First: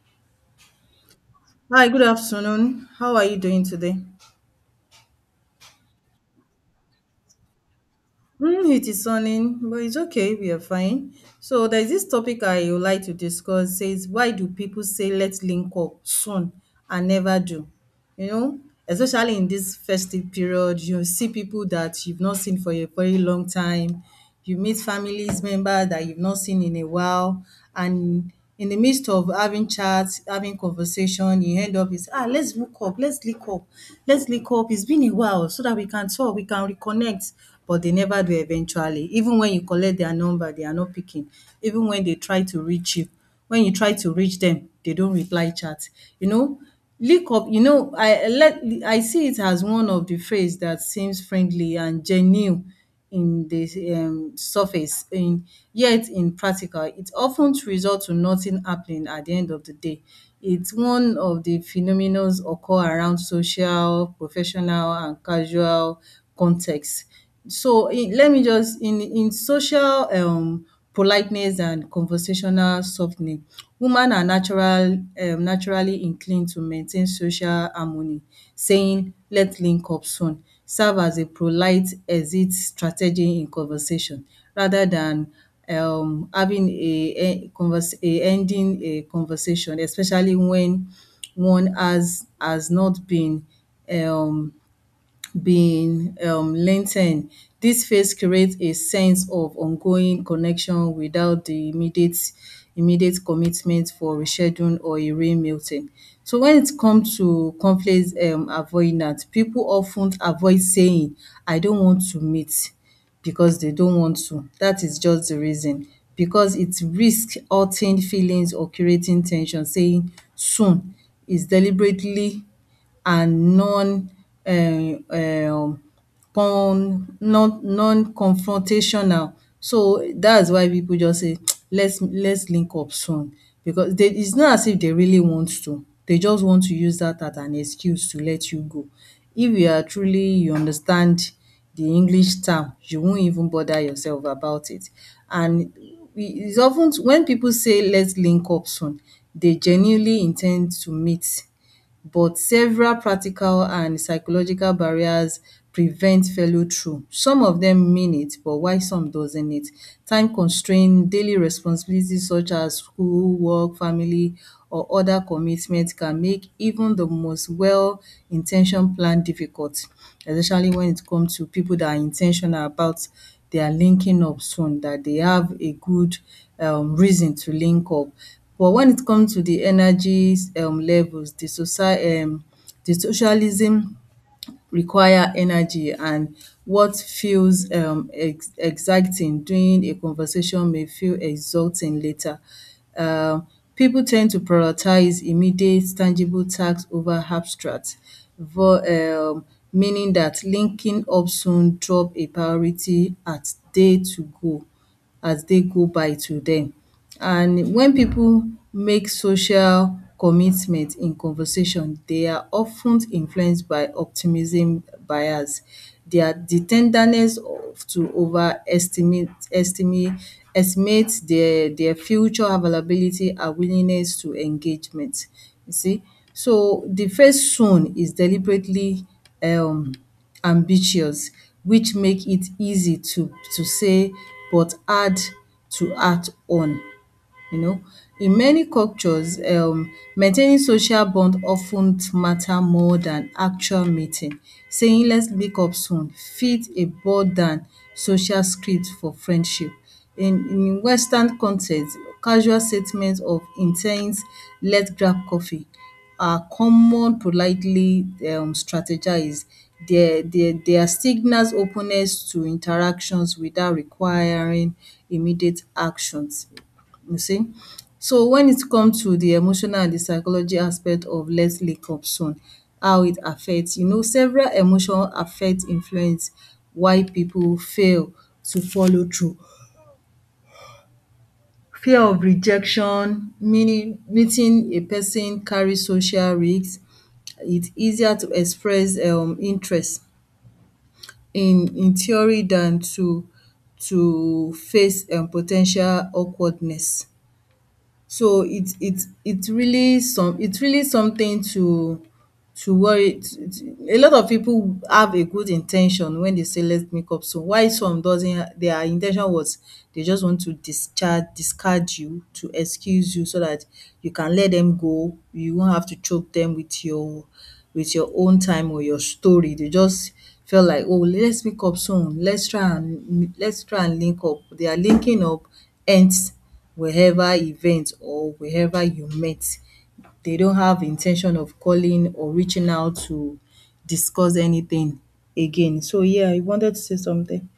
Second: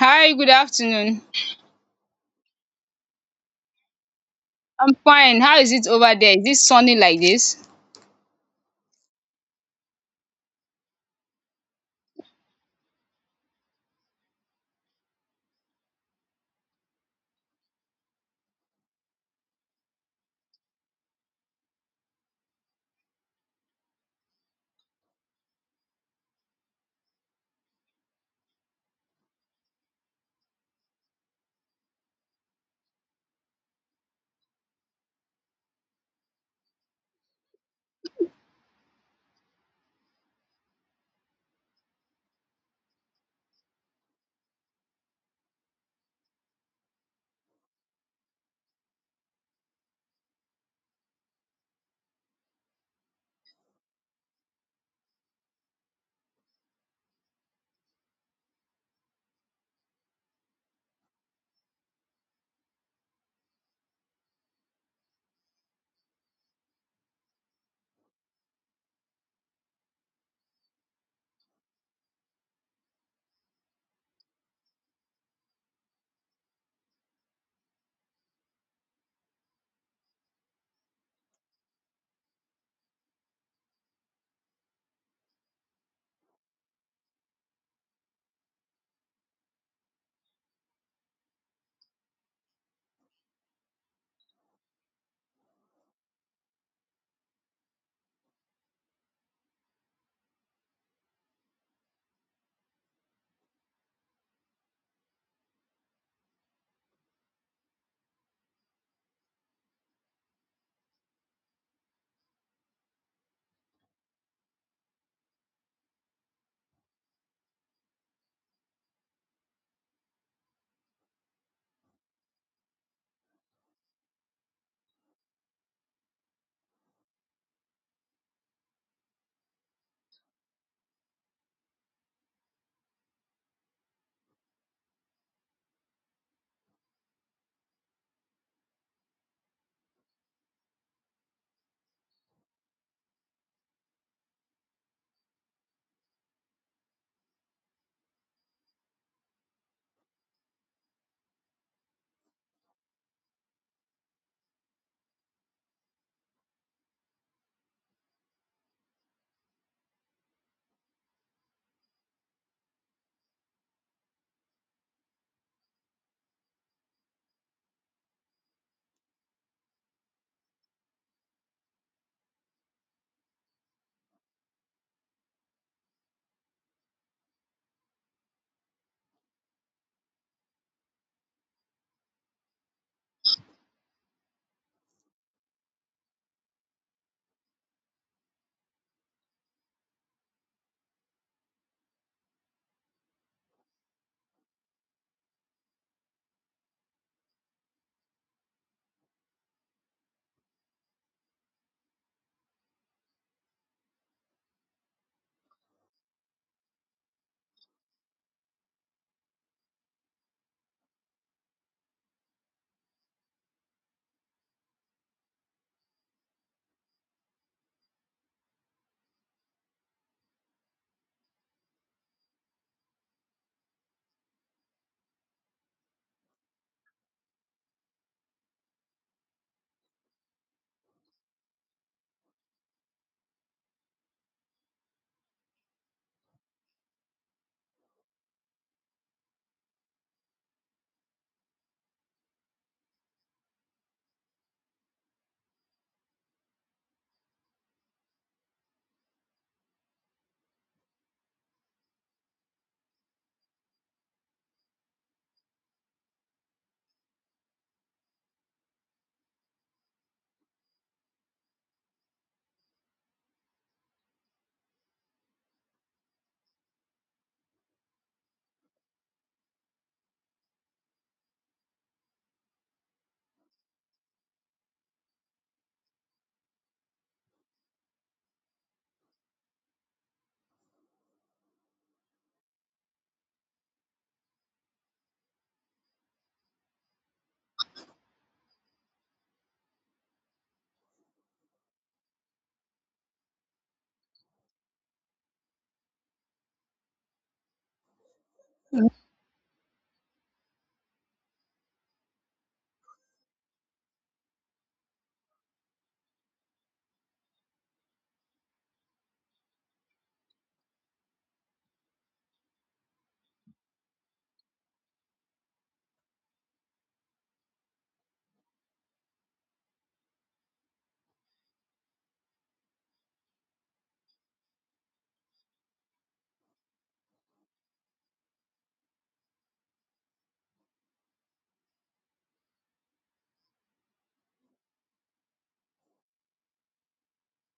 Hi, good afternoon. Hi, good afternoon. How are you doing today? I'm fine. How is it over there? Is it sunny like this? Mm, it is sunny, but it's okay. We are fine. So there's this topic I would like to discuss. Says why do people say let's link up soon and never do? You know, especially in this festive period, you see people that you've not seen for a very long time. You meet families member that you've not seen in a while, and in the midst of having chats, having conversation, you end up is ah let's hook up, let's link up, let's link up. It's been a while so that we can talk, we can reconnect but they never do eventually. Even when you collect their number, they are not picking. Even when they try to reach you, when you try to reach them, they don't reply chat. You know, link up, you know, I let I see it as one of the phrase that seems friendly and genuine in the surface. Yet in practical, it often results to nothing happening at the end of the day. It's one of the phenomenons occur around social, professional, and casual context. So in, let me just in social politeness and conversational softening, women are natural naturally inclined to maintain social harmony, saying let's link up soon serve as a polite exit strategy in conversation rather than having a en- convers a ending a conversation especially when one has not been um been length ten dis phase create a sense of ongoing connection without the immediate commitment for rescheduling or a re-meeting. So when it come to conflict avoidance, pipu of ten avoid saying I don't want to meet because they don't want to. Dat is just the reason because it risk hurting feelings or creating ten sion saying soon is deliberately and non um con non-confrontational. So, that's why pipu just say let's link up soon because they it's not as if they really want to. They just want to use that as an excuse to let you go. If you are truly you understand the English term, you won't even bother yourself about it. And we- it's of ten when pipu say let's link up soon, they genuinely in ten d to meet but several practical and psychological barriers prevent follow through. Some of them mean it but why some doesn't it. Time constraint, daily responsibilities such as school, work, family or other commitments can make even the most well in ten tioned plan difficult especially when it comes to people that are in ten tional about their linking up soon, that they have a good reason to link up. But when it comes to the energies levels, the socie the socialism require energy and what feels ex exciting during a conversation may feel exhausting later. Um People tend to prioritize immediate tangible tasks over abstract vo um meaning that linking up soon drop a priority at day to go. As day go by to dem and when people make social commitment in conversation they are of ten influenced by optimism bias their the ten derness to over estimate their future availability and willingness to engagement you see so the first soon is deliberately um ambitious which make it easy to say but hard to act on you know. In many cultures, maintaining social bond often matter more than actual meeting. Saying let ‘let's link up soon’ fit a than social script for friendship. In western context, casual statements of in ten ts ‘let's grab coffee’ are common politely strategised. They are signals openness to interactions without requiring immediate actions. You see? So when it comes to the emotional and the psychology aspect of let's link up soon, how it affects, you know, several emotion affect influence why people fail to follow through. Fear of rejection, meaning meeting a person carry social risk. It's easier to express interest in theory than to face potential awkwardness. So it really some it's really something to worry. A lot of people have a good in ten tion when they say let's make up so while some doesn't their in ten tion was they just want to discharge discard you to excuse you so that you can let them go you won't have to choke them with your own time or your story they just felt like oh let's make up soon let's try and link up their linking up ends wherever event or wherever you met. They don't have intention of calling or reaching out to discuss anything again. So yeah, you wanted to say something?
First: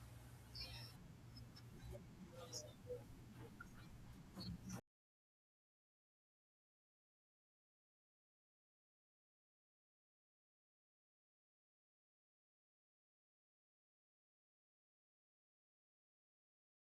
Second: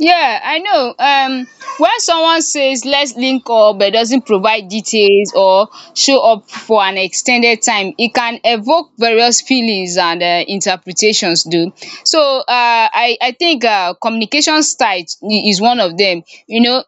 Yeah, I know. When someone says let's link up but doesn't provide details or show up for an extended time, it can evoke various feelings and interpretations. Do so. I think communication style is one of them. You know,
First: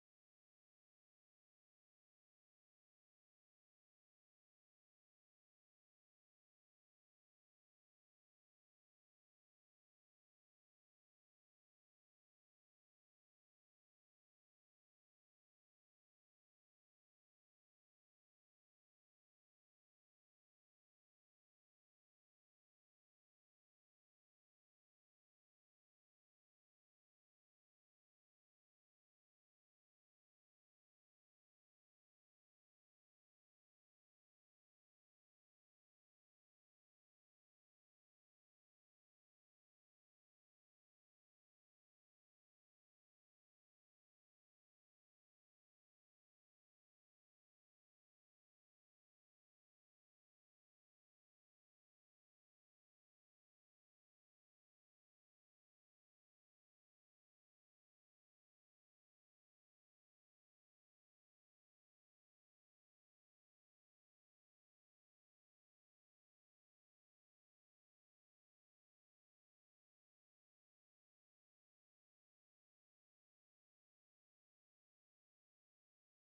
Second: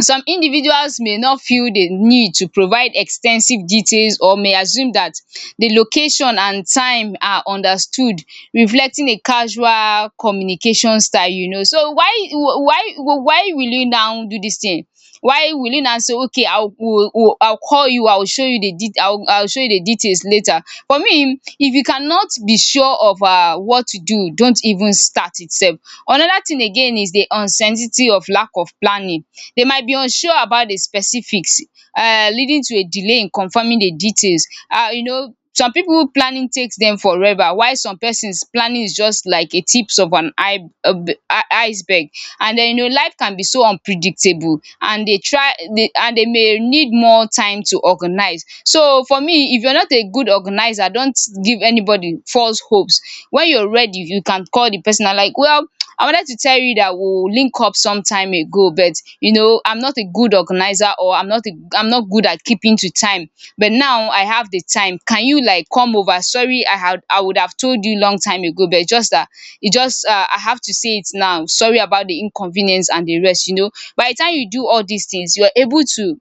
some individuals may not feel the need to provide extensive details or may assume that the location and time are understood, reflecting a casual communication style, you know. So why will you now do this thing? While willing na say okay, I will call you, I will show you the, I will show you the details later. For me, if you cannot be sure of what to do, don't even start itself. Another thing again is the uncertainty of lack of planning. They might be unsure about the specifics, leading to a delay in confirming the details. You know, some people planning takes them forever, while some persons planning is just like a tips of an iceberg. And then, you know, life can be so unpredictable and they try they and they may need more time to organize. So for me, if you're not a good organizer, don't give anybody false hopes. When you're ready, you can call the person and like, well, I wanted to tell you that we'll link up some time ago, but you know, I'm not a good organizer, or I'm not good at keeping to time, but now I have the time. Can you like come over? Sorry, I would have told you long time ago, but just that it just I have to say it now. Sorry about the inconvenience and the rest, you know. By the time you do all these things, you are able to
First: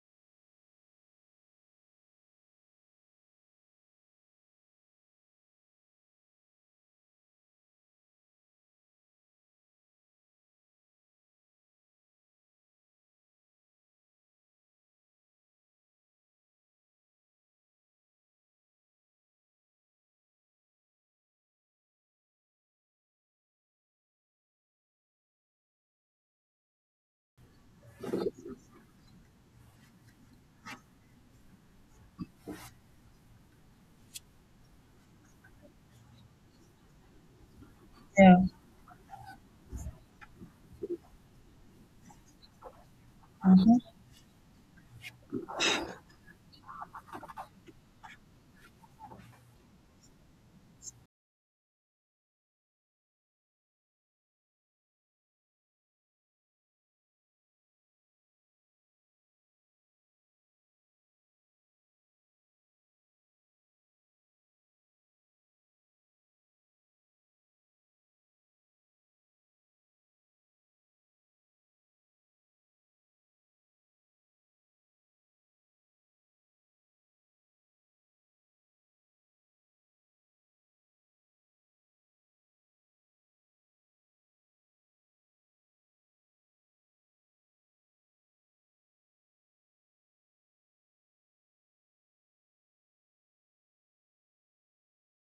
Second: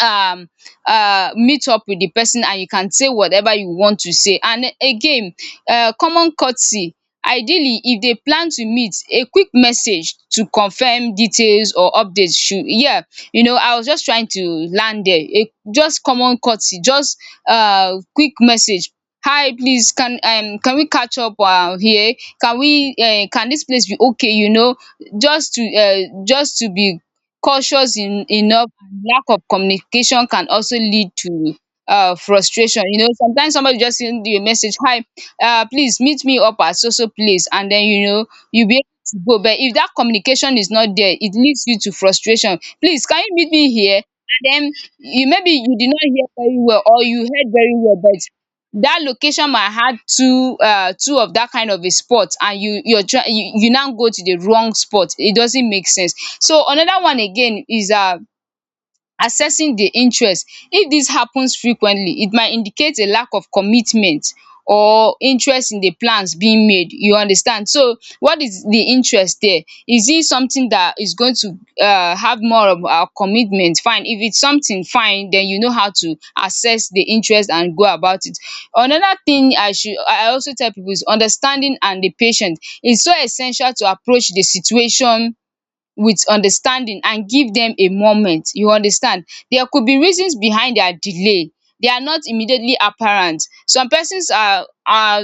um meet up with the person, and you can say whatever you want to say. And again, common courtesy, ideally if they plan to meet, a quick message to confirm details or updates should, yeah, you know, I was just trying to land there, a just common courtesy, just quick message. Hi, please can we catch up here? Can we can this place be okay, you know, just to be cautious in, enough. And lack of communication can also lead to frustration. You know, sometimes somebody just send you a message, hi, please meet me up at so so place, and then, you know, Yeah. you be able to go. But if that communication is not there, it leads you to frustration. Please, can you meet me here? And then you, maybe you did not hear very well, or you heard very well, but that location might had two, two of that kind of a spot, and you you now go to the wrong spot. It doesn't make sense. So another one again is assessing di interest. If dis happens frequently, it might indicate a lack of commitment or interest in the plans being made. You understand, so what is the interest there? Is it something that is going to have more of our commitment? Fine. If it's something fine, then you know how to assess the interest and go about it. Another thing I also tell people is understanding, and the patient is so essential to approach the situation with understanding and give them a moment. You understand, there could be reasons behind their delay. They are not immediately apparent. Some persons are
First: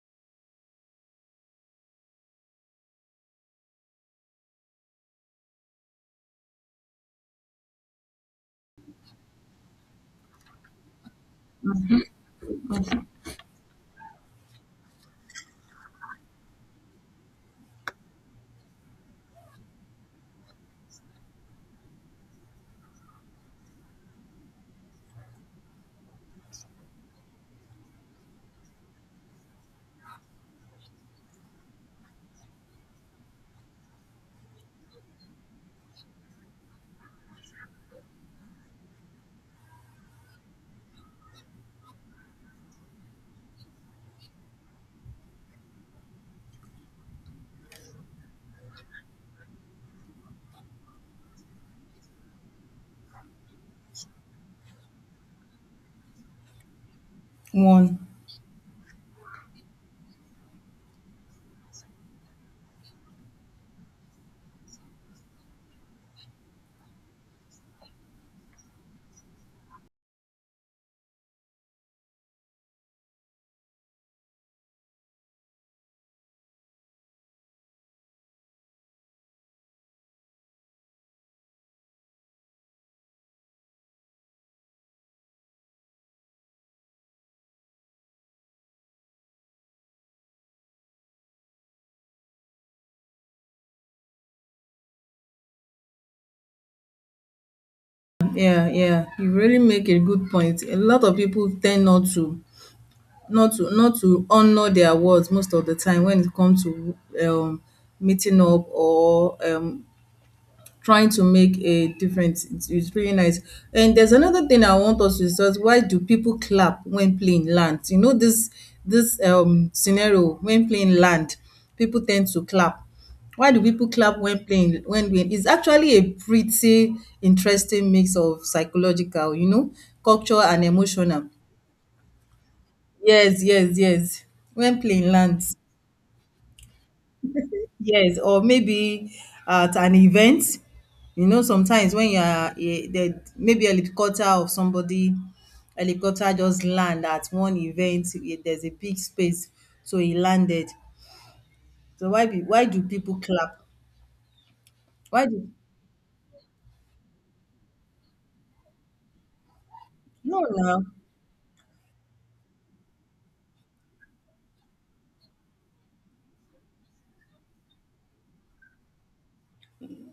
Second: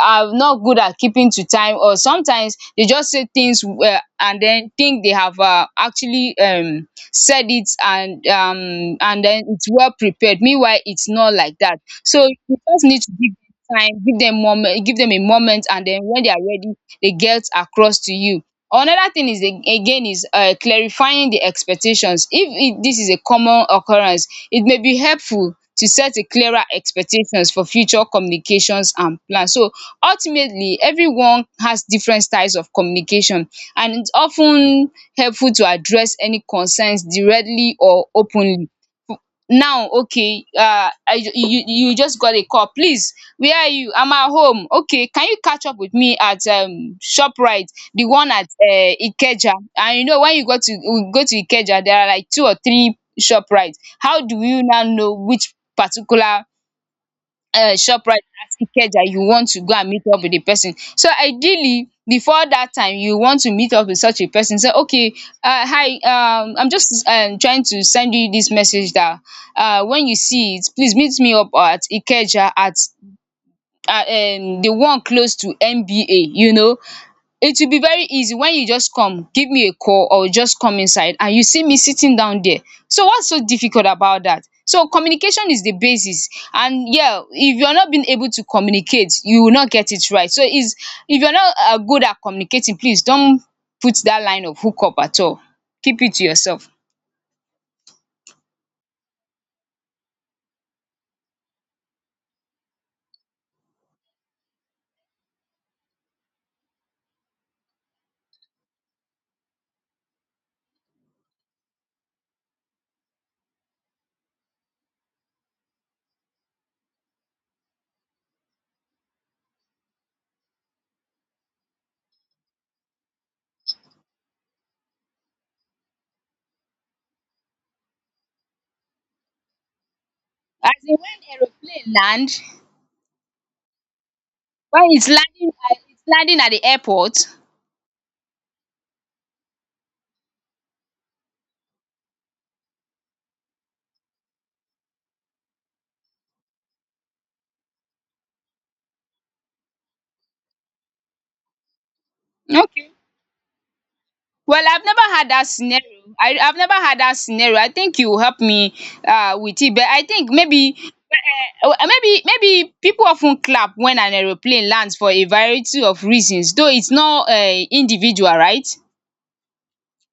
are not good at keeping to time, or sometimes they just say things, and then think they have actually said it, and then it's well prepared. Meanwhile it's not like that. So you just need to give dem time, give them moment, give them a moment, and then when they are ready, they get across to you. Another thing is again is clarifying the expectations. If dis is a common occurrence, it may be helpful to set a clearer expectations for future communications and plans. So ultimately, everyone has different styles of communication, and it's often helpful to address any concerns directly or openly. Now okay, you just got a call. “Please, where are you?” “I'm at home.” “Okay, can you catch up with me at Shoprite, the one at Ikeja?” And you know, when you go to, you go to Ikeja, there are like two or three Shoprite. How do you now know which particular One. Shoprite at Ikeja you want to go and meet up with the person? So ideally, before that time you want to meet up with such a person, say okay, hi, I'm just trying to send you this message that when you see it, please meet me up at Ikeja at the one close to MBA, you know. It will be very easy. When you just come, give me a call, or just come inside and you see me sitting down there. So what's so difficult about that? So communication is the basis, and yeah, if you're not being able to communicate, you will not get it right. So is, if you're not good at communicating, please don't put that line of hook up at all. Keep it to yourself. Yeah, yeah. You really make a good point. A lot of people tend not to honor their words most of the time when it comes to um meeting up or trying to make a difference. It's really nice. And there's another thing I want us to discuss. Why do people clap when playing lands? You know this scenario when playing land, people tend to clap. Why do people clap when playing when we it's actually a pretty interesting mix of psychological, you know, culture and As in emotional. when aeroplane land, Yes, yes, yes. When when it's playing land. landing, at it's landing at the airport. Yes, or maybe at an event. You know, sometimes when you are eh, the maybe helicopter of somebody, helicopter just land at one event. Eh, there's a big space, so he landed. So why do Okay. people clap? Well, I've never Why had that do scenario. I, I've never had that scenario. I think you help me with it, but I think no maybe, now? maybe people often clap when an aeroplane lands for a variety of reasons, though it's not, individual, right?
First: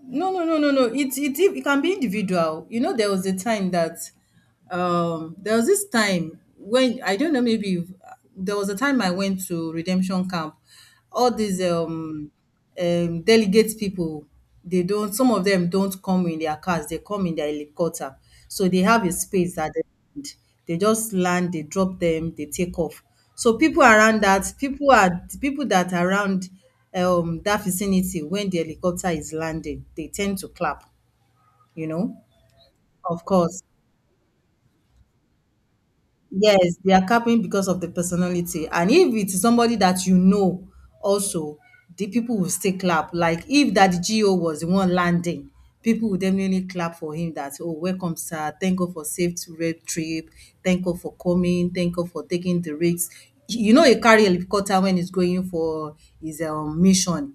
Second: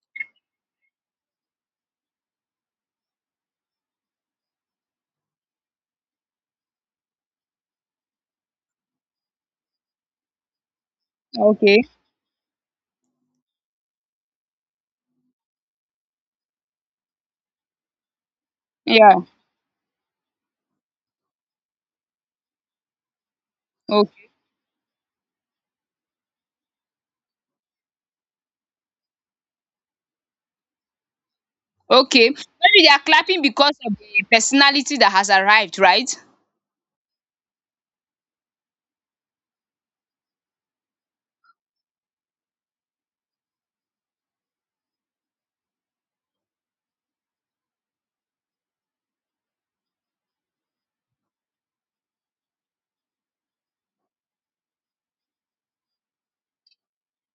No, no, no, no, no. It can be individual. You know, there was a time that there was this time when I don't know maybe you've- there was a time I went to redemption camp. All these Okay. Delegate people, they don't some of them don't come in their cars, they come in their helicopter. So they have a Yeah. space that they just land, they drop them, they take off. So people around Okay. that, people that are around that vicinity when the helicopter is landing, they tend to clap, you know. Okay, maybe they are Of clapping course. because of the personality that has arrived, right? Yes, they are capping because of the personality. And if it's somebody that you know, also, the people will still clap. Like if that GO was the one landing, people will definitely clap for him that, oh, welcome, sir. Thank God for safe red trip. Thank God for coming. Thank God for taking the risks. You know, he carry helicopter when he's going for his mission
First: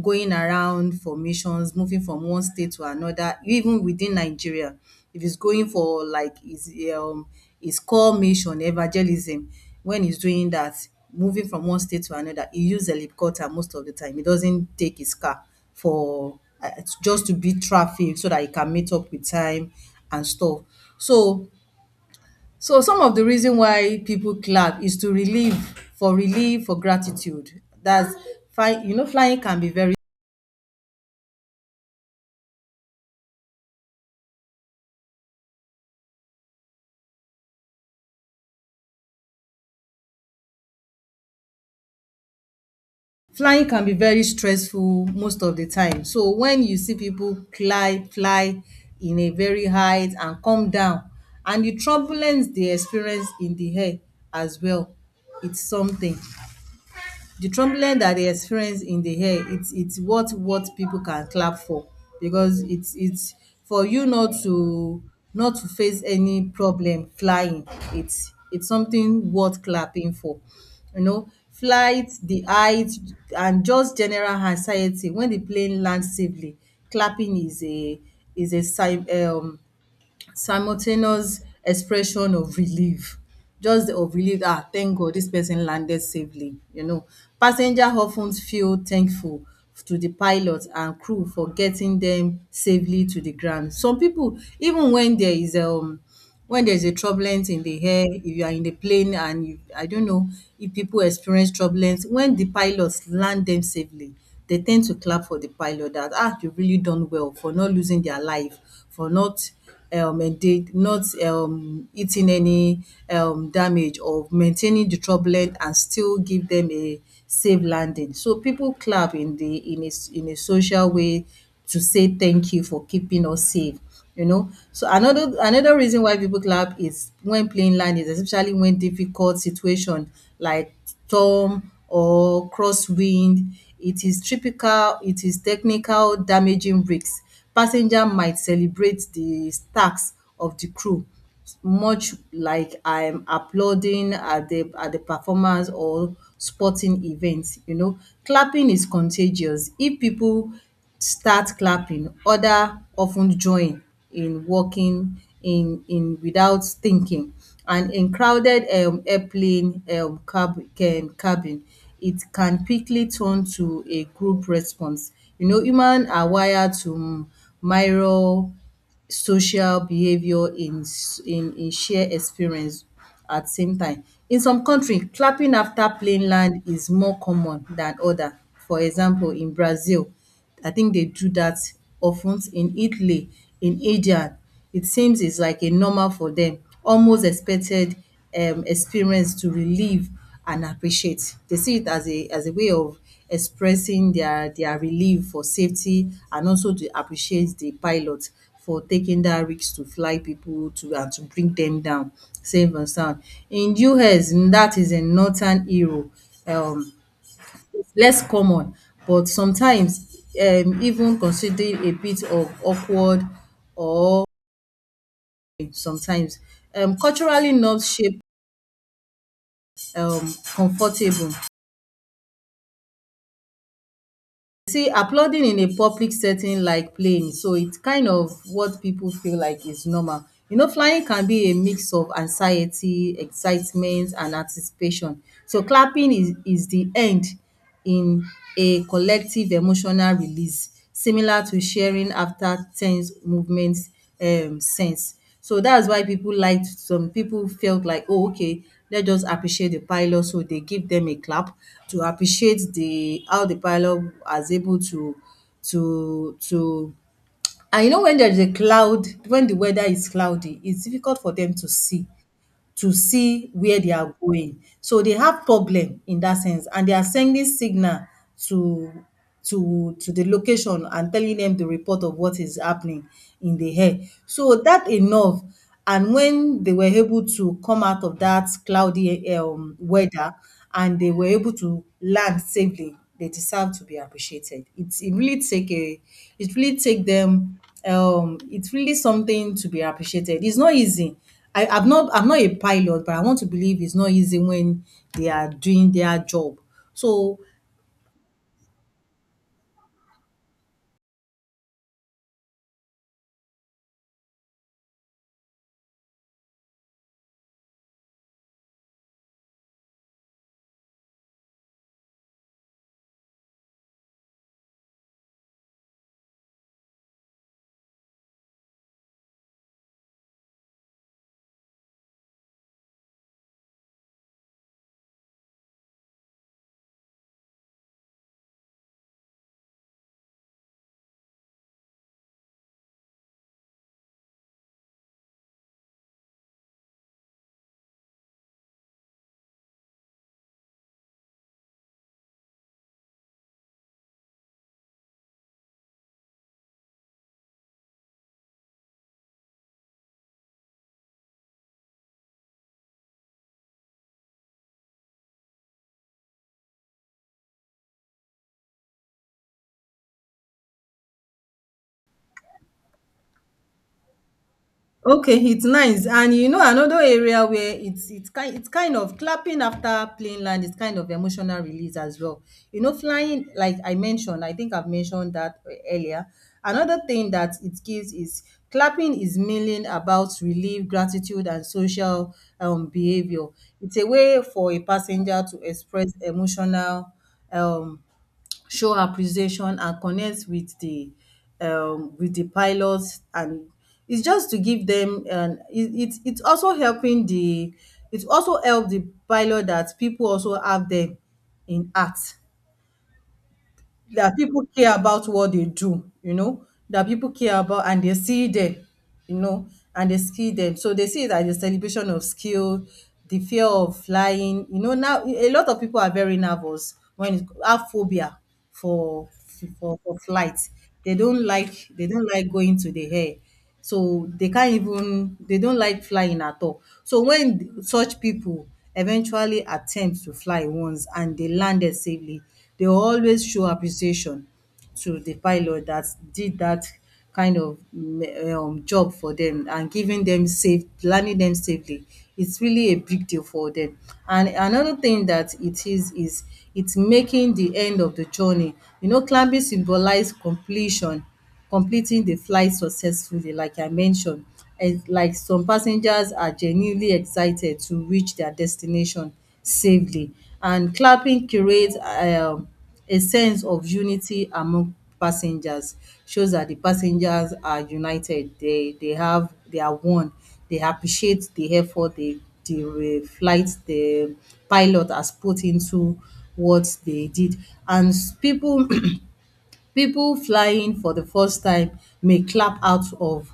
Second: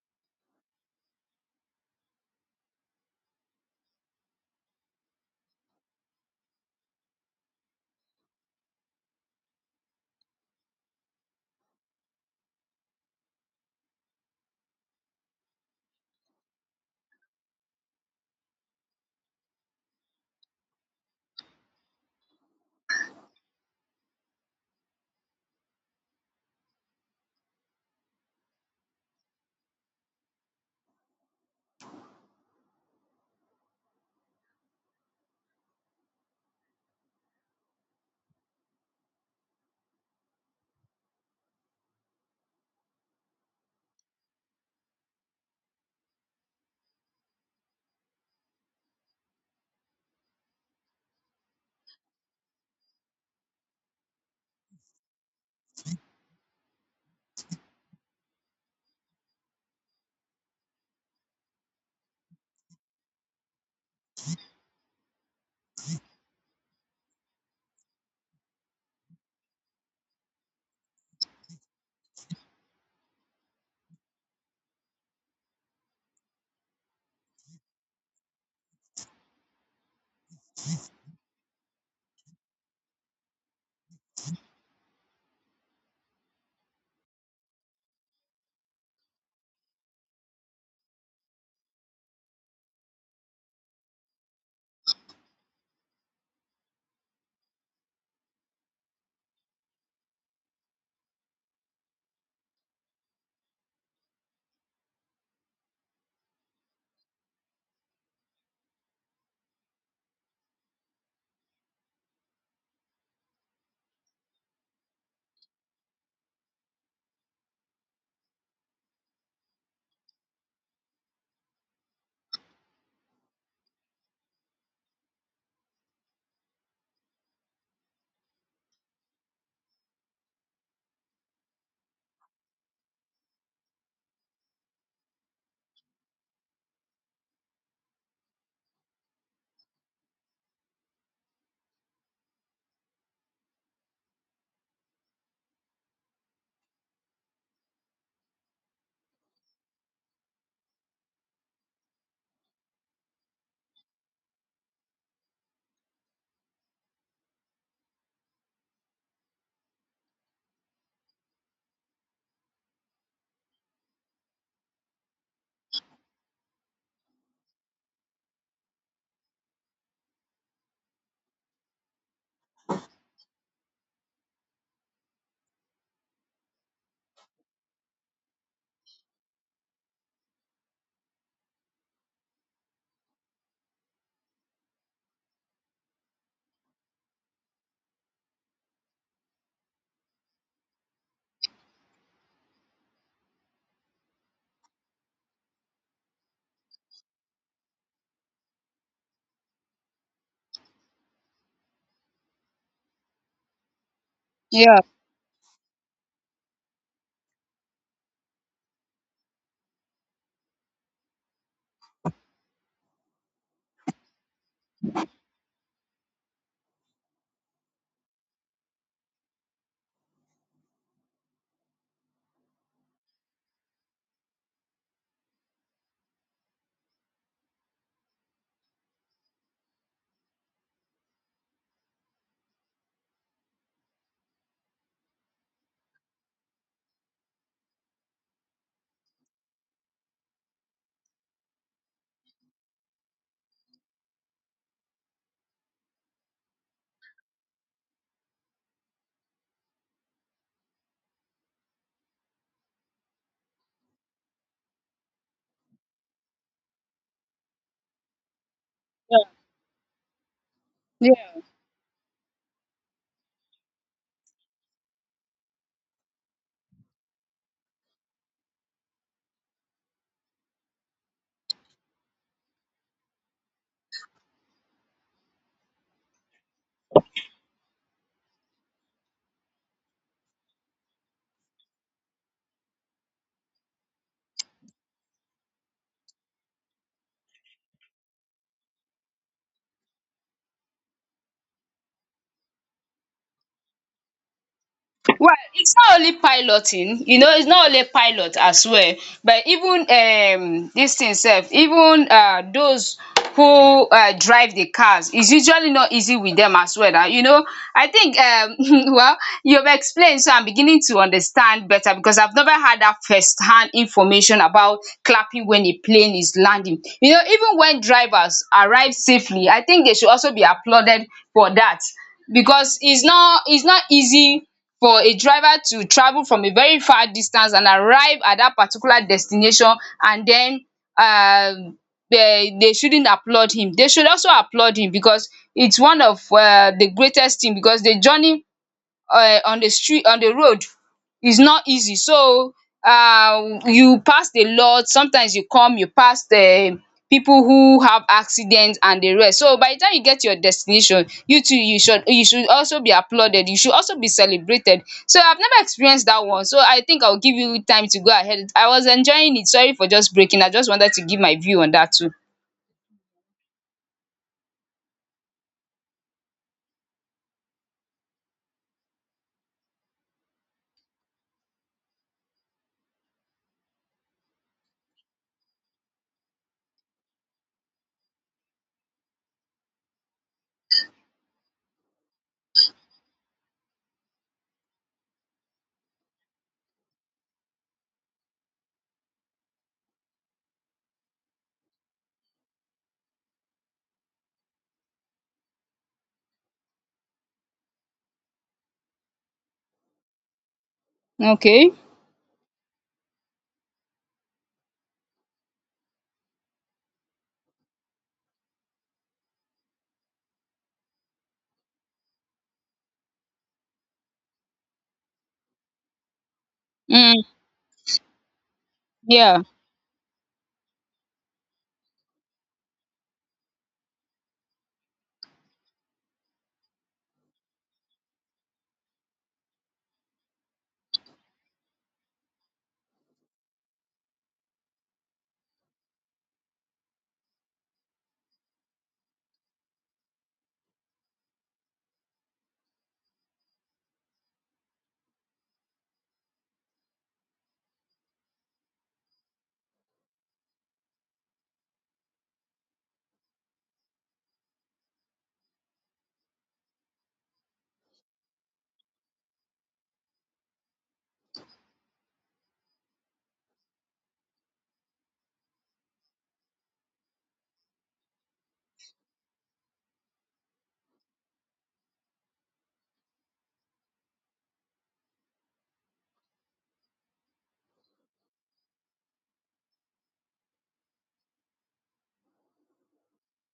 going around for missions, moving from one state to another, even within Nigeria. If he's going for like his core mission, evangelism, when he's doing that, moving from one state to another, he use helicopter most of the time. He doesn't take his car for just to beat traffic so that he can meet up with time and stuff. So some of the reason why people clap is to relieve for relief for gratitude. That's fine. You know, flying can be very stressful most of the time so when you see people fly in a very height and come down and the turbulence dey experience in the air as well it's something the trembling that they experience in the air it's what people can clap for because it's for you not to face any problem flying it's something worth clapping for you know flight the height and just general anxiety when the plane lands safely clapping is a sign simultaneous expression of relief just the of relief ah thank God this person landed safely you know. Passenger of ten feel thankful to the pilot and crew for getting them safely to the ground. Some people, even when there is when there's a turbulence in the air, if you are in the plane and you I don't know if people experience turbulence, when the pilots land them safely, they tend to clap for the pilot that, "Ah, you've really done well for not losing their life, for not enda- not eating any damage or maintaining the turbulence and still give them a safe landing." So people clap in the in a social way to say thank you for keeping us safe you know so another reason why people clap is when playing line is especially when difficult situation like storm or crosswind it is technical damaging risks passenger might celebrate the stacks of the crew much like I'm applauding at the performance or sporting events. You know, clapping is contagious. If people start clapping, other often join in walking in without thinking, and in crowded airplane cabin it can quickly turn to a group response. You know, humans are wired to mirror social behaviour in s- in shared experience at same time. In some country, clapping after plane land is more common than other. For example, in Brazil, I think they do that often, in Italy, in India. It seems it's like a normal for them, almost expected experience to relieve and appreciate. They see it as a way of expressing their relief for safety and also to appreciate the pilot for taking that risk to fly people to and to bring them down safe and sound. In US, that Yeah. is in Northern Europe. Um, Less common, but sometimes even considered a bit of awkward or sometimes. Culturally norms shape comfortable. See, applauding in a public setting like playing, so it's kind of what people feel like is normal. You know, flying can be a mix of anxiety, excitement, and anticipation. So clapping is the end in a collective emotional release, similar to cheering after ten se movement sense. So that's why people liked some people felt like, oh, okay, let's just appreciate the pilot. So they give them a clap to appreciate the how the pilot was able to and you know when there is a cloud, when the weather is cloudy, it's difficult for them to see where they are going. So they have problem in that sense and they are sending signal to to the location and telling them the report of what is happening in the air. So that enough, and when they were able to come out of that cloudy weather and they were able to land safely, they deserve to be appreciated. It's it really take a it really take them it's really something to be appreciated. It's not easy. I'm not a pilot, but I want to believe it's not easy when they Well, are it's doing not only their job. piloting, you know, So, it's not only pilot as well, but even this thing sef, even those who drive the cars, it's usually not easy with them as well. And you know, I think well, you've explained, so I'm beginning to understand better, because I've never had that first hand information about clapping when a plane is landing. You know, even when drivers arrive safely, I think they should also be applauded for that, because it's not, it's not easy for a driver to travel from a very far distance and arrive at that particular destination. And then um they shouldn't applaud him, they should also applaud him, because it's one of the greatest thing, because the journey on the street, on the road, is not easy. So you pass a lot, sometimes you come, you pass the people who have accidents and the rest. So by the time you get to your destination, you too, you should also be applauded, you should also be celebrated. So I've never experienced that one, so I think I'll give you time to go ahead. I was enjoying it. Sorry for just breaking, I just wanted to give my view on that too. okay, it's nice. And you know, another area where it's kind of clapping after plane land is kind of emotional release as well. You know, flying like I mentioned, I think I've mentioned that earlier. Another thing that it gives is clapping is mainly about relief, gratitude, and social behavior. It's a way for a passenger to express emotional um show appreciation and connect with the with the pilots, and it's just to give them, and it's also helping the it also help the pilot that people also have them Okay. in art, that people care about what they do, you know, that people care about and they see them, you know, and they see them. So they see it as a celebration of skill, the fear of flying. You know, now a lot of people are very nervous Mm. when it, have phobia for, Yeah. for flight. They don't like going to the air. So they can't even they don't like flying at all. So when such people eventually attempt to fly once and they landed safely, they always show appreciation to the pilot that did that kind of job for them and giving them safe landing them safely, it's really a big deal for them. And another thing that it is it's making the end of the journey, you know, climbing symbolize completion completing the flight successfully like I mentioned. And like some passengers are genuinely excited to reach their destination safely. And clapping creates a sense of unity among passengers. Shows that the passengers are united. They have they are one. They appreciate the effort the flight the pilot has put into what they did. And people People flying for the first time may clap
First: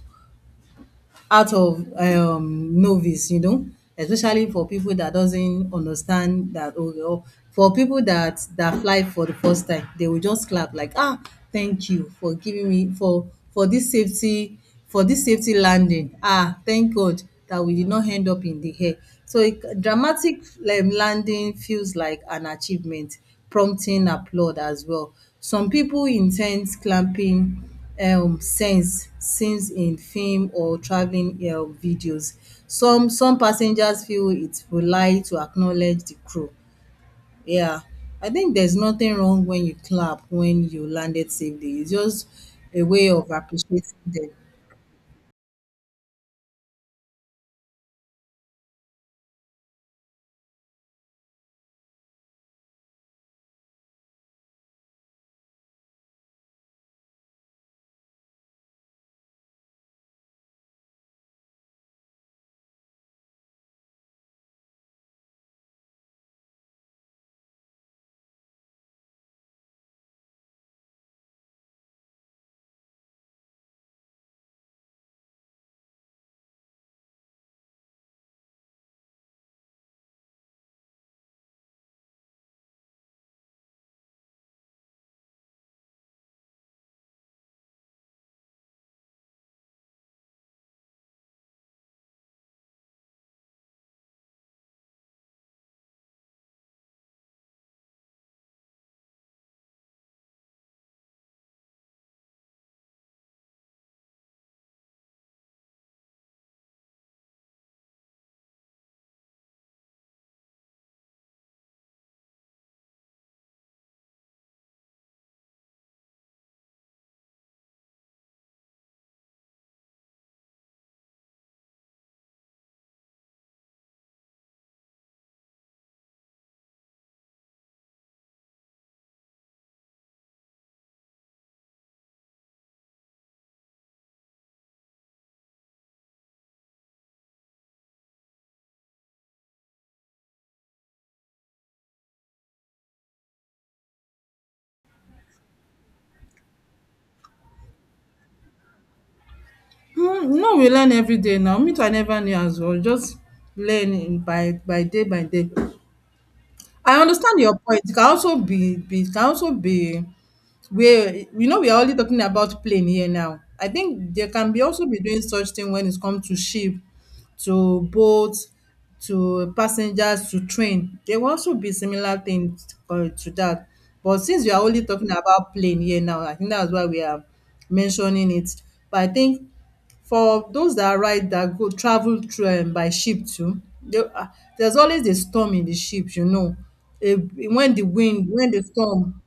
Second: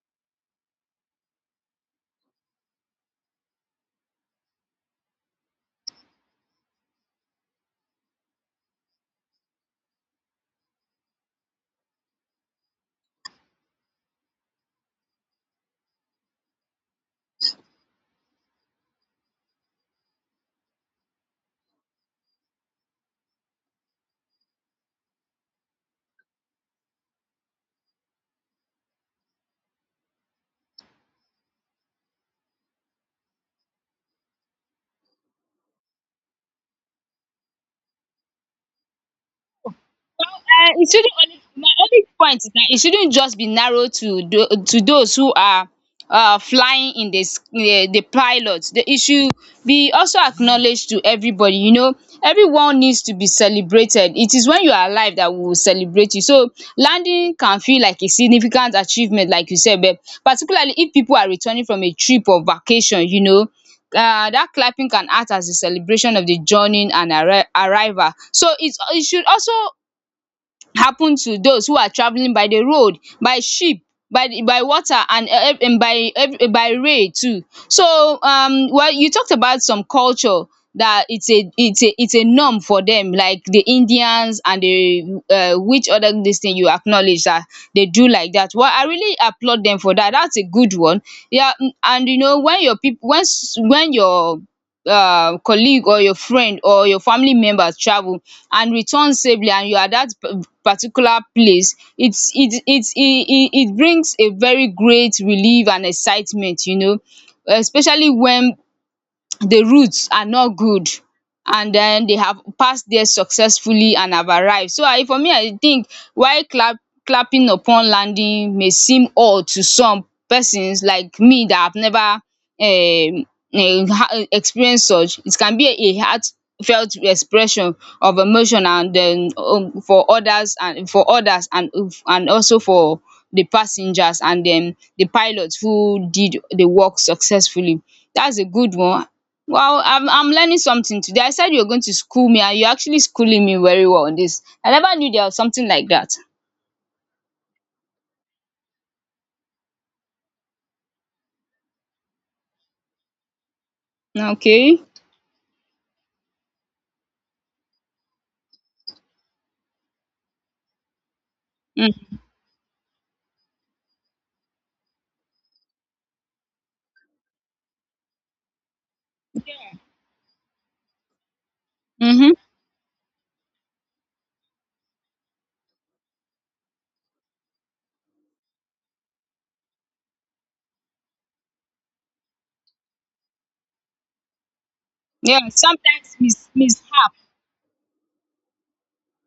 out of novice, you know, especially for people that doesn't understand that, or for people that that fly for the first time, they will just clap like, ah, thank you for giving me for this safety for this safety landing. Ah, thank God that we did not end up in the air. So it, dramatic landing feels like an achievement, prompting applaud as well. Some people intend clapping scenes in film or traveling videos. Some passengers feel it polite to acknowledge the crew. Yeah, I think there's nothing wrong when you clap Well, when you it shouldn't landed only, my safely. It's only just point is that it a way shouldn't of just be narrow appreciating to them. To those who are flying in this, the pilot. The, issue be also acknowledged to everybody. You know, everyone needs to be celebrated. It is when you are alive that we will celebrate you. So landing can feel like a significant achievement, like you said, but particularly if people are returning from a trip or vacation. You know, that clapping can act as a celebration of the journey and arrival. So it's, it should also happen to those who are travelling by the road, by ship, by the, by water, and by by rail too. So well, you talked about some culture that it's a, it's a norm for them, like the Indians and the which other this thing, you acknowledge that they do like that. Well, I really applaud them for that. That's a good one. Yeah. Mm, and you know, when your people, when when your colleague or your friend or your family members travel and return safely, and you are at that particular place, it's it it it it it brings a very great relief and excitement, you know, especially when the routes are not good and then they have passed there successfully and have arrived. So I for me I think while clapping upon landing may seem odd to some persons like me that have never experienced such. It can be a heartfelt expression of emotion and den for others and also for the passengers and then the pilots who did the work successfully. That's a good one. Well, I'm learning something today. I said you're going to school me, and you're actually schooling me very well on this. I never knew there was something like that. Mm, you we learn every day now. Me too, I never knew as well. Just learn in by Okay. by day by day. I understand your point. It can also be it can also be where you know we are only Mm. talking about plane here now. I think there can be also be doing such thing when it comes to ship, to boat, to passengers, to train. There will also be similar Mhm. things to that. But since we are only talking about plane here now, I think that's why we are mentioning it. But I think for those that ride that go travel through by ship too, they there's always a Yeah. storm in the ship, Sometimes you mis know. mishap. A when the wind, when the storm.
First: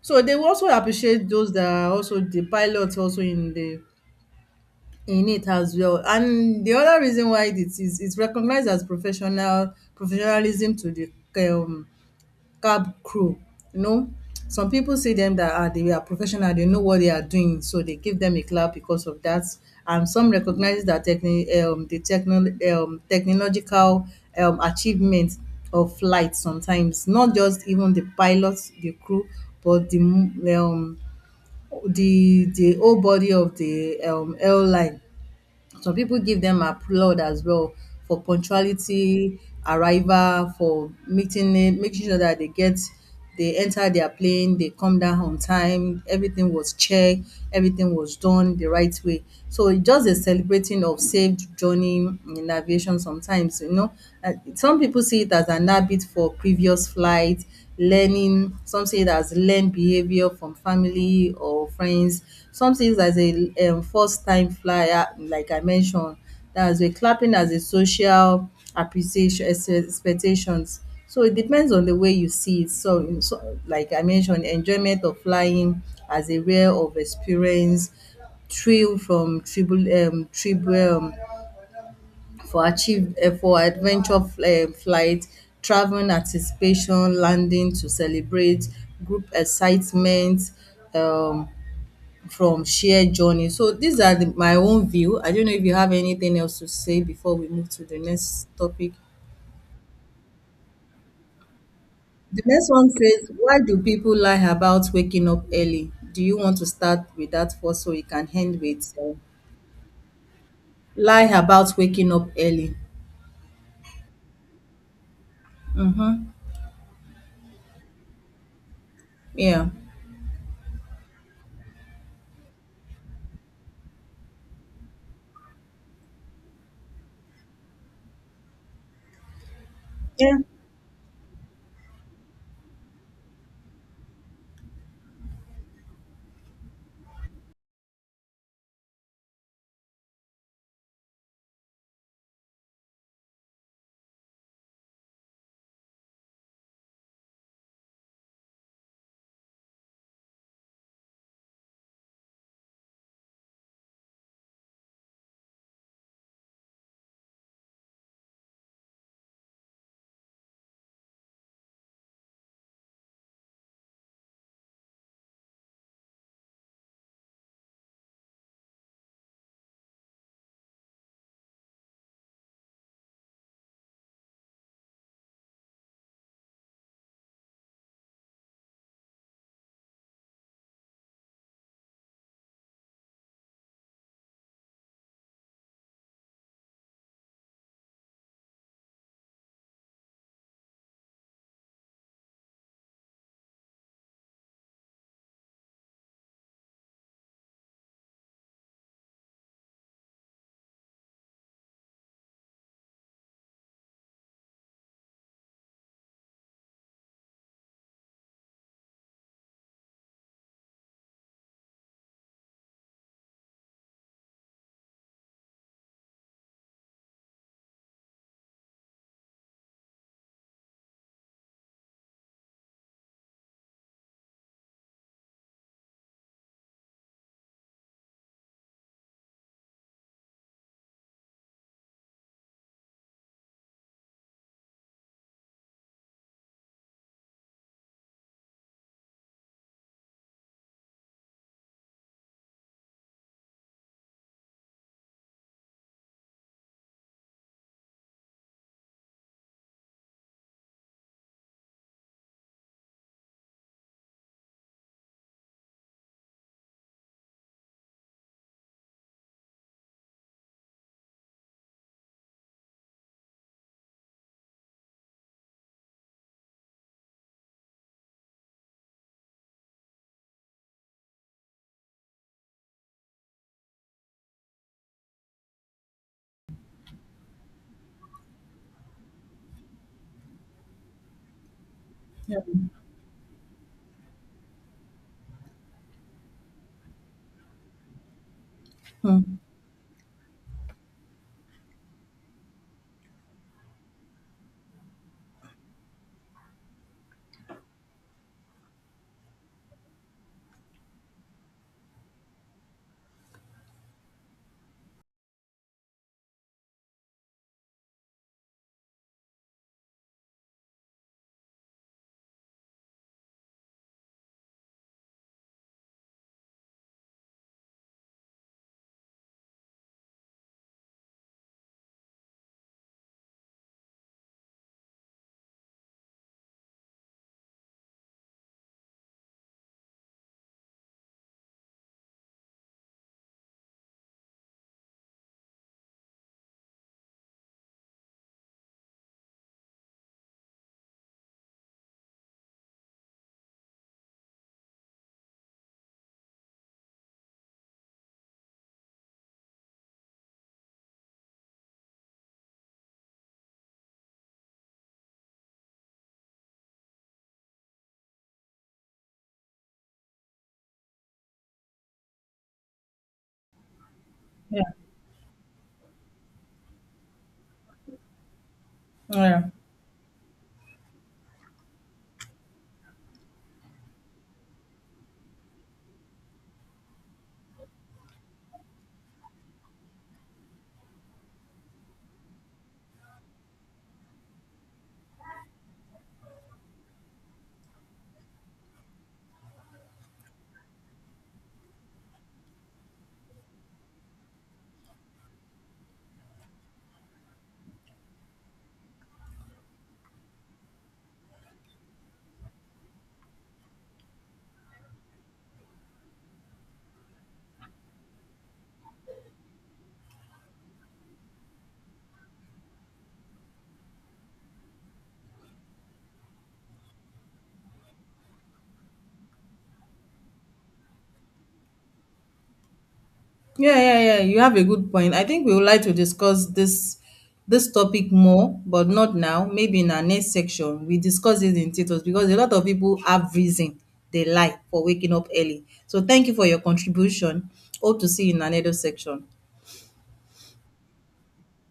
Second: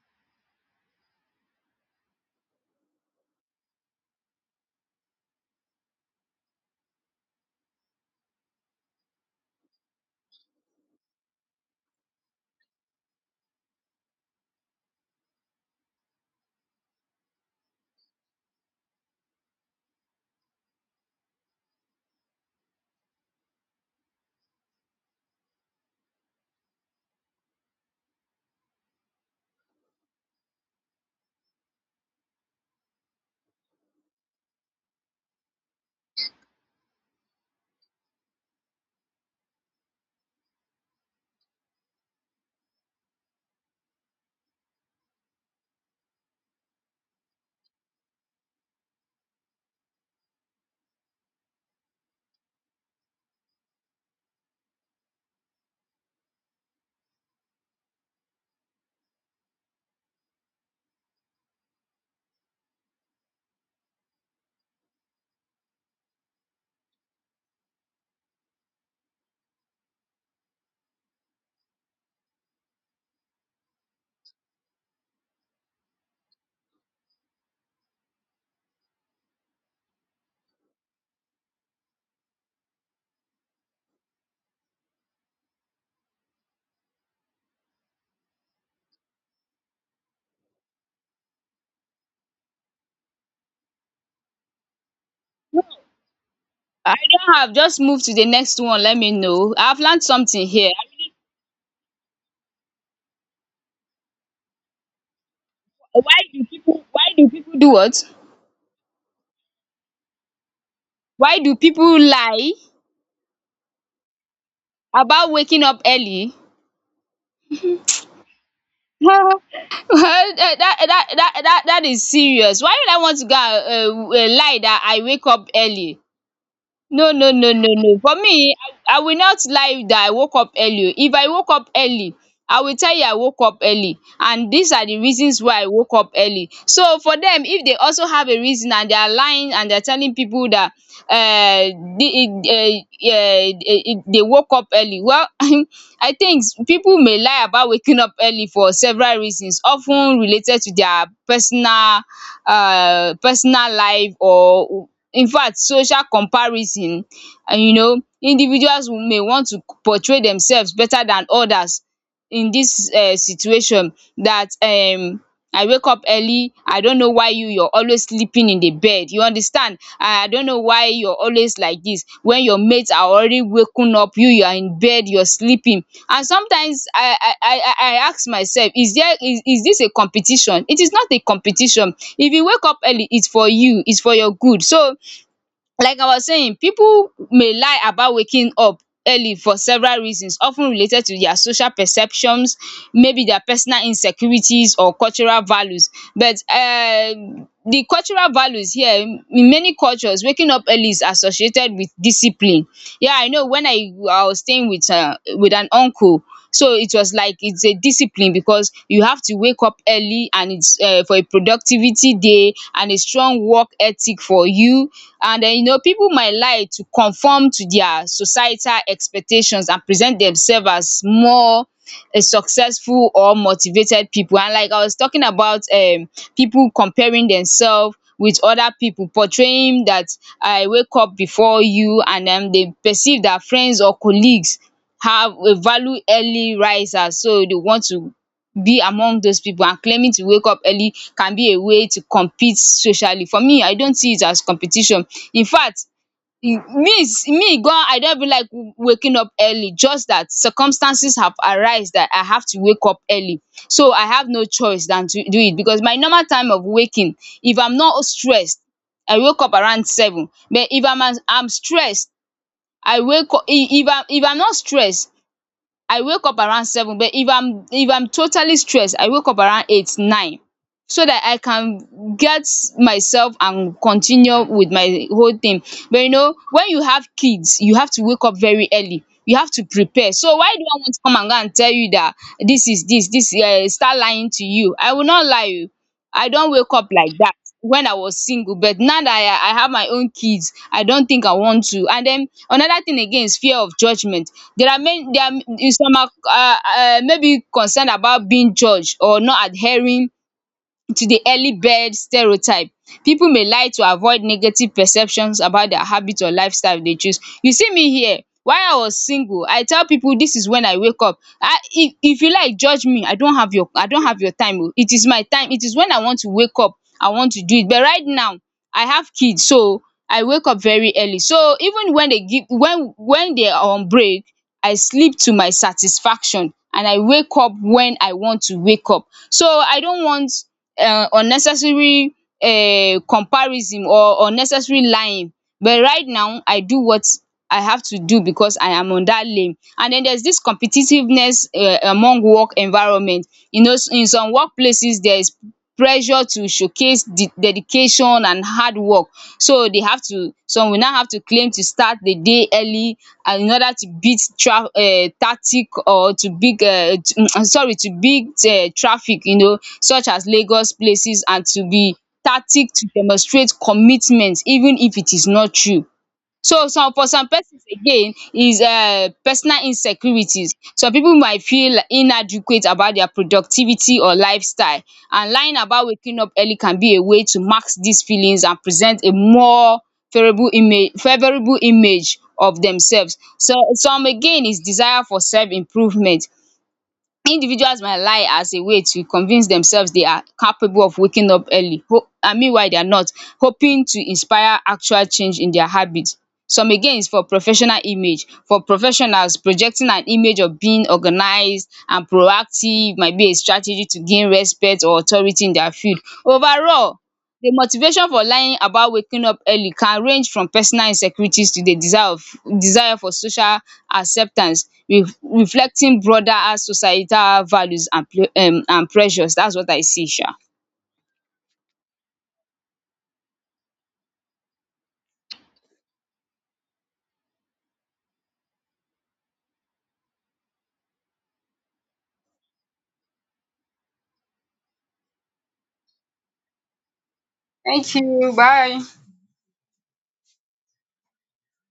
So they will also appreciate those that are also the pilots also in the in it as well. And the other reason why it is recognized as professional professionalism to the um cab crew, you know. Some people see them that ah, they are professional, they know what they are doing, so they give them a clap because of that. And some recognize that the technological achievement of flight sometimes, not just even the pilots, the crew, but um, the whole body of the airline, some people give them applaud as well for punctuality, arrival, for meeting it, making sure that they get they enter their plane, they come down on time, everything was checked, everything was done the right way. So it's just a celebrating of saved journey in aviation sometimes, you know. Some people see it as an habit for previous flights, learning, some see it as learned behavior from family or friends. Something as a first time flyer like I mentioned, that's a clapping as a social expectations. So it depends on the way you see it. So so like I mentioned enjoyment of flying as a rare of experience, thrill from tribul tribu for achieve for adventure flight, traveling anticipation, landing to celebrate, group excitement um from shared journey. So these are the, my own view. I don't know if you have anything else to I say before don't we have. move Just to the move to the next next one. topic. Let me know. I've learned something here. The next one says, why do people lie about waking up early? Why Do you do want to people start Why do with people that do first so we what? can end with lie Why do about people waking up lie early? about waking up Mm-hmm. early? Yeah. that that is serious. Why would I want to go and lie that I wake up early? No, no, no, no, no, for me I will not lie that I Yeah. woke up early o. If I woke up early, I will tell you I woke up early, and these are the reasons why I woke up early. So for them, if they also have a reason, and they are lying and they are telling people that um um they woke up early, well. I think people may lie about waking up early for several reasons of ten related to their personal life, or in fact social comparison. And you know, individuals may want to portray themselves better than others in this situation. That I wake up early. I don't know why you're always sleeping in the bed. You understand? I don't know why you're always like this. When your mates are already waking up, you are in bed, you're sleeping. And sometimes I ask myself, is there is this a competition? It is not a competition. If you wake up early, it's for you, it's for your good. So, like I was saying, people may lie about waking up early for several reasons of ten related to their social perceptions, maybe their personal insecurities or cultural values. But the cultural values here, in many cultures waking up early is associated with discipline. Yeah, I know when I was staying with with an uncle, so it was like it's a discipline, because you have to wake up early, and it's for a productivity day and a strong work ethic for you. And then, you know, people might lie to conform to their societal expectations and present themselves as more a successful or motivated people. And like I was talking about, people comparing themselves with other people, portraying that I wake up before you. And they perceive that friends or colleagues have a value early risers, so they want to be among those people, and claiming to wake up early can be a way to compete socially. For me, I don't see it as competition. In fact, me me gan, I don't even like waking up early, just that circumstances have arise that I have to wake up early. So I have no choice than to do it, because my normal time of waking, if I'm not stressed, I wake up around seven. But if I'm am stressed, I wake up. If I'm not stressed, I wake up around seven, but if I'm totally stressed I wake up around eight nine, so that I can get myself and continue with my whole thing. But you know, when you have kids you have to wake up very early, you have to prepare. So why do I want to come and go and tell you that Yeah. this is this this start lying to you? I will not lie you. I don't wake up like that when I was single, but now that I have my own kids, I don't think I want to. And then another thing again is fear of judgement. There are many, some are maybe concerned about being judged or not adhering to the early bird stereotype. People may lie to avoid negative perceptions about their habit or lifestyle they choose. You see me here, while I was single, I tell people this is when I wake up. I if you like judge me, I don't have your time oh. It is my time. It is when I want to wake up, I want to do it. But right now, I have kids, so I wake up very early. So even when they are on break, I sleep to my satisfaction and I wake up when I want to wake up. So I don't want unnecessary comparison or unnecessary lying, but right now I do what I have to do, because I am on that lane. And then there's this competitiveness among work environment. You know, in some workplaces there is pressure to showcase the dedication and hard work. So they have to, some will now have to claim to start the day early, and in order to beat um tactic, or to big sorry, to beat traffic, you know, such as Lagos places, and to be tactic to demonstrate commitment Yeah. even if it is not true. So some for some persons again is Yeah. personal insecurities. Some pipu might feel inadequate about their productivity or lifestyle, and lying about waking up early can be a way to mask these feelings and present a more favourable image of themselves. So some again is desire for self improvement. Individuals might lie as a way to convince themselves they are capable of waking up early, and meanwhile they are not, hoping to inspire actual change in their habits. Some again is for professional image. For professionals, projecting an image of being organized and proactive might be a strategy to gain respect or authority in their field. Overall, the motivation for lying about waking up early can range from personal insecurities to the desire for social acceptance, reflecting broader societal values and pressures. That's what I see sha. Yeah, yeah, yeah. You have a good point. I think we would like to discuss this topic more, but not now. Maybe in our next section we discuss it in details because a lot of people have reason they lie for waking up early. So thank you for your contribution. Hope to see you in another section.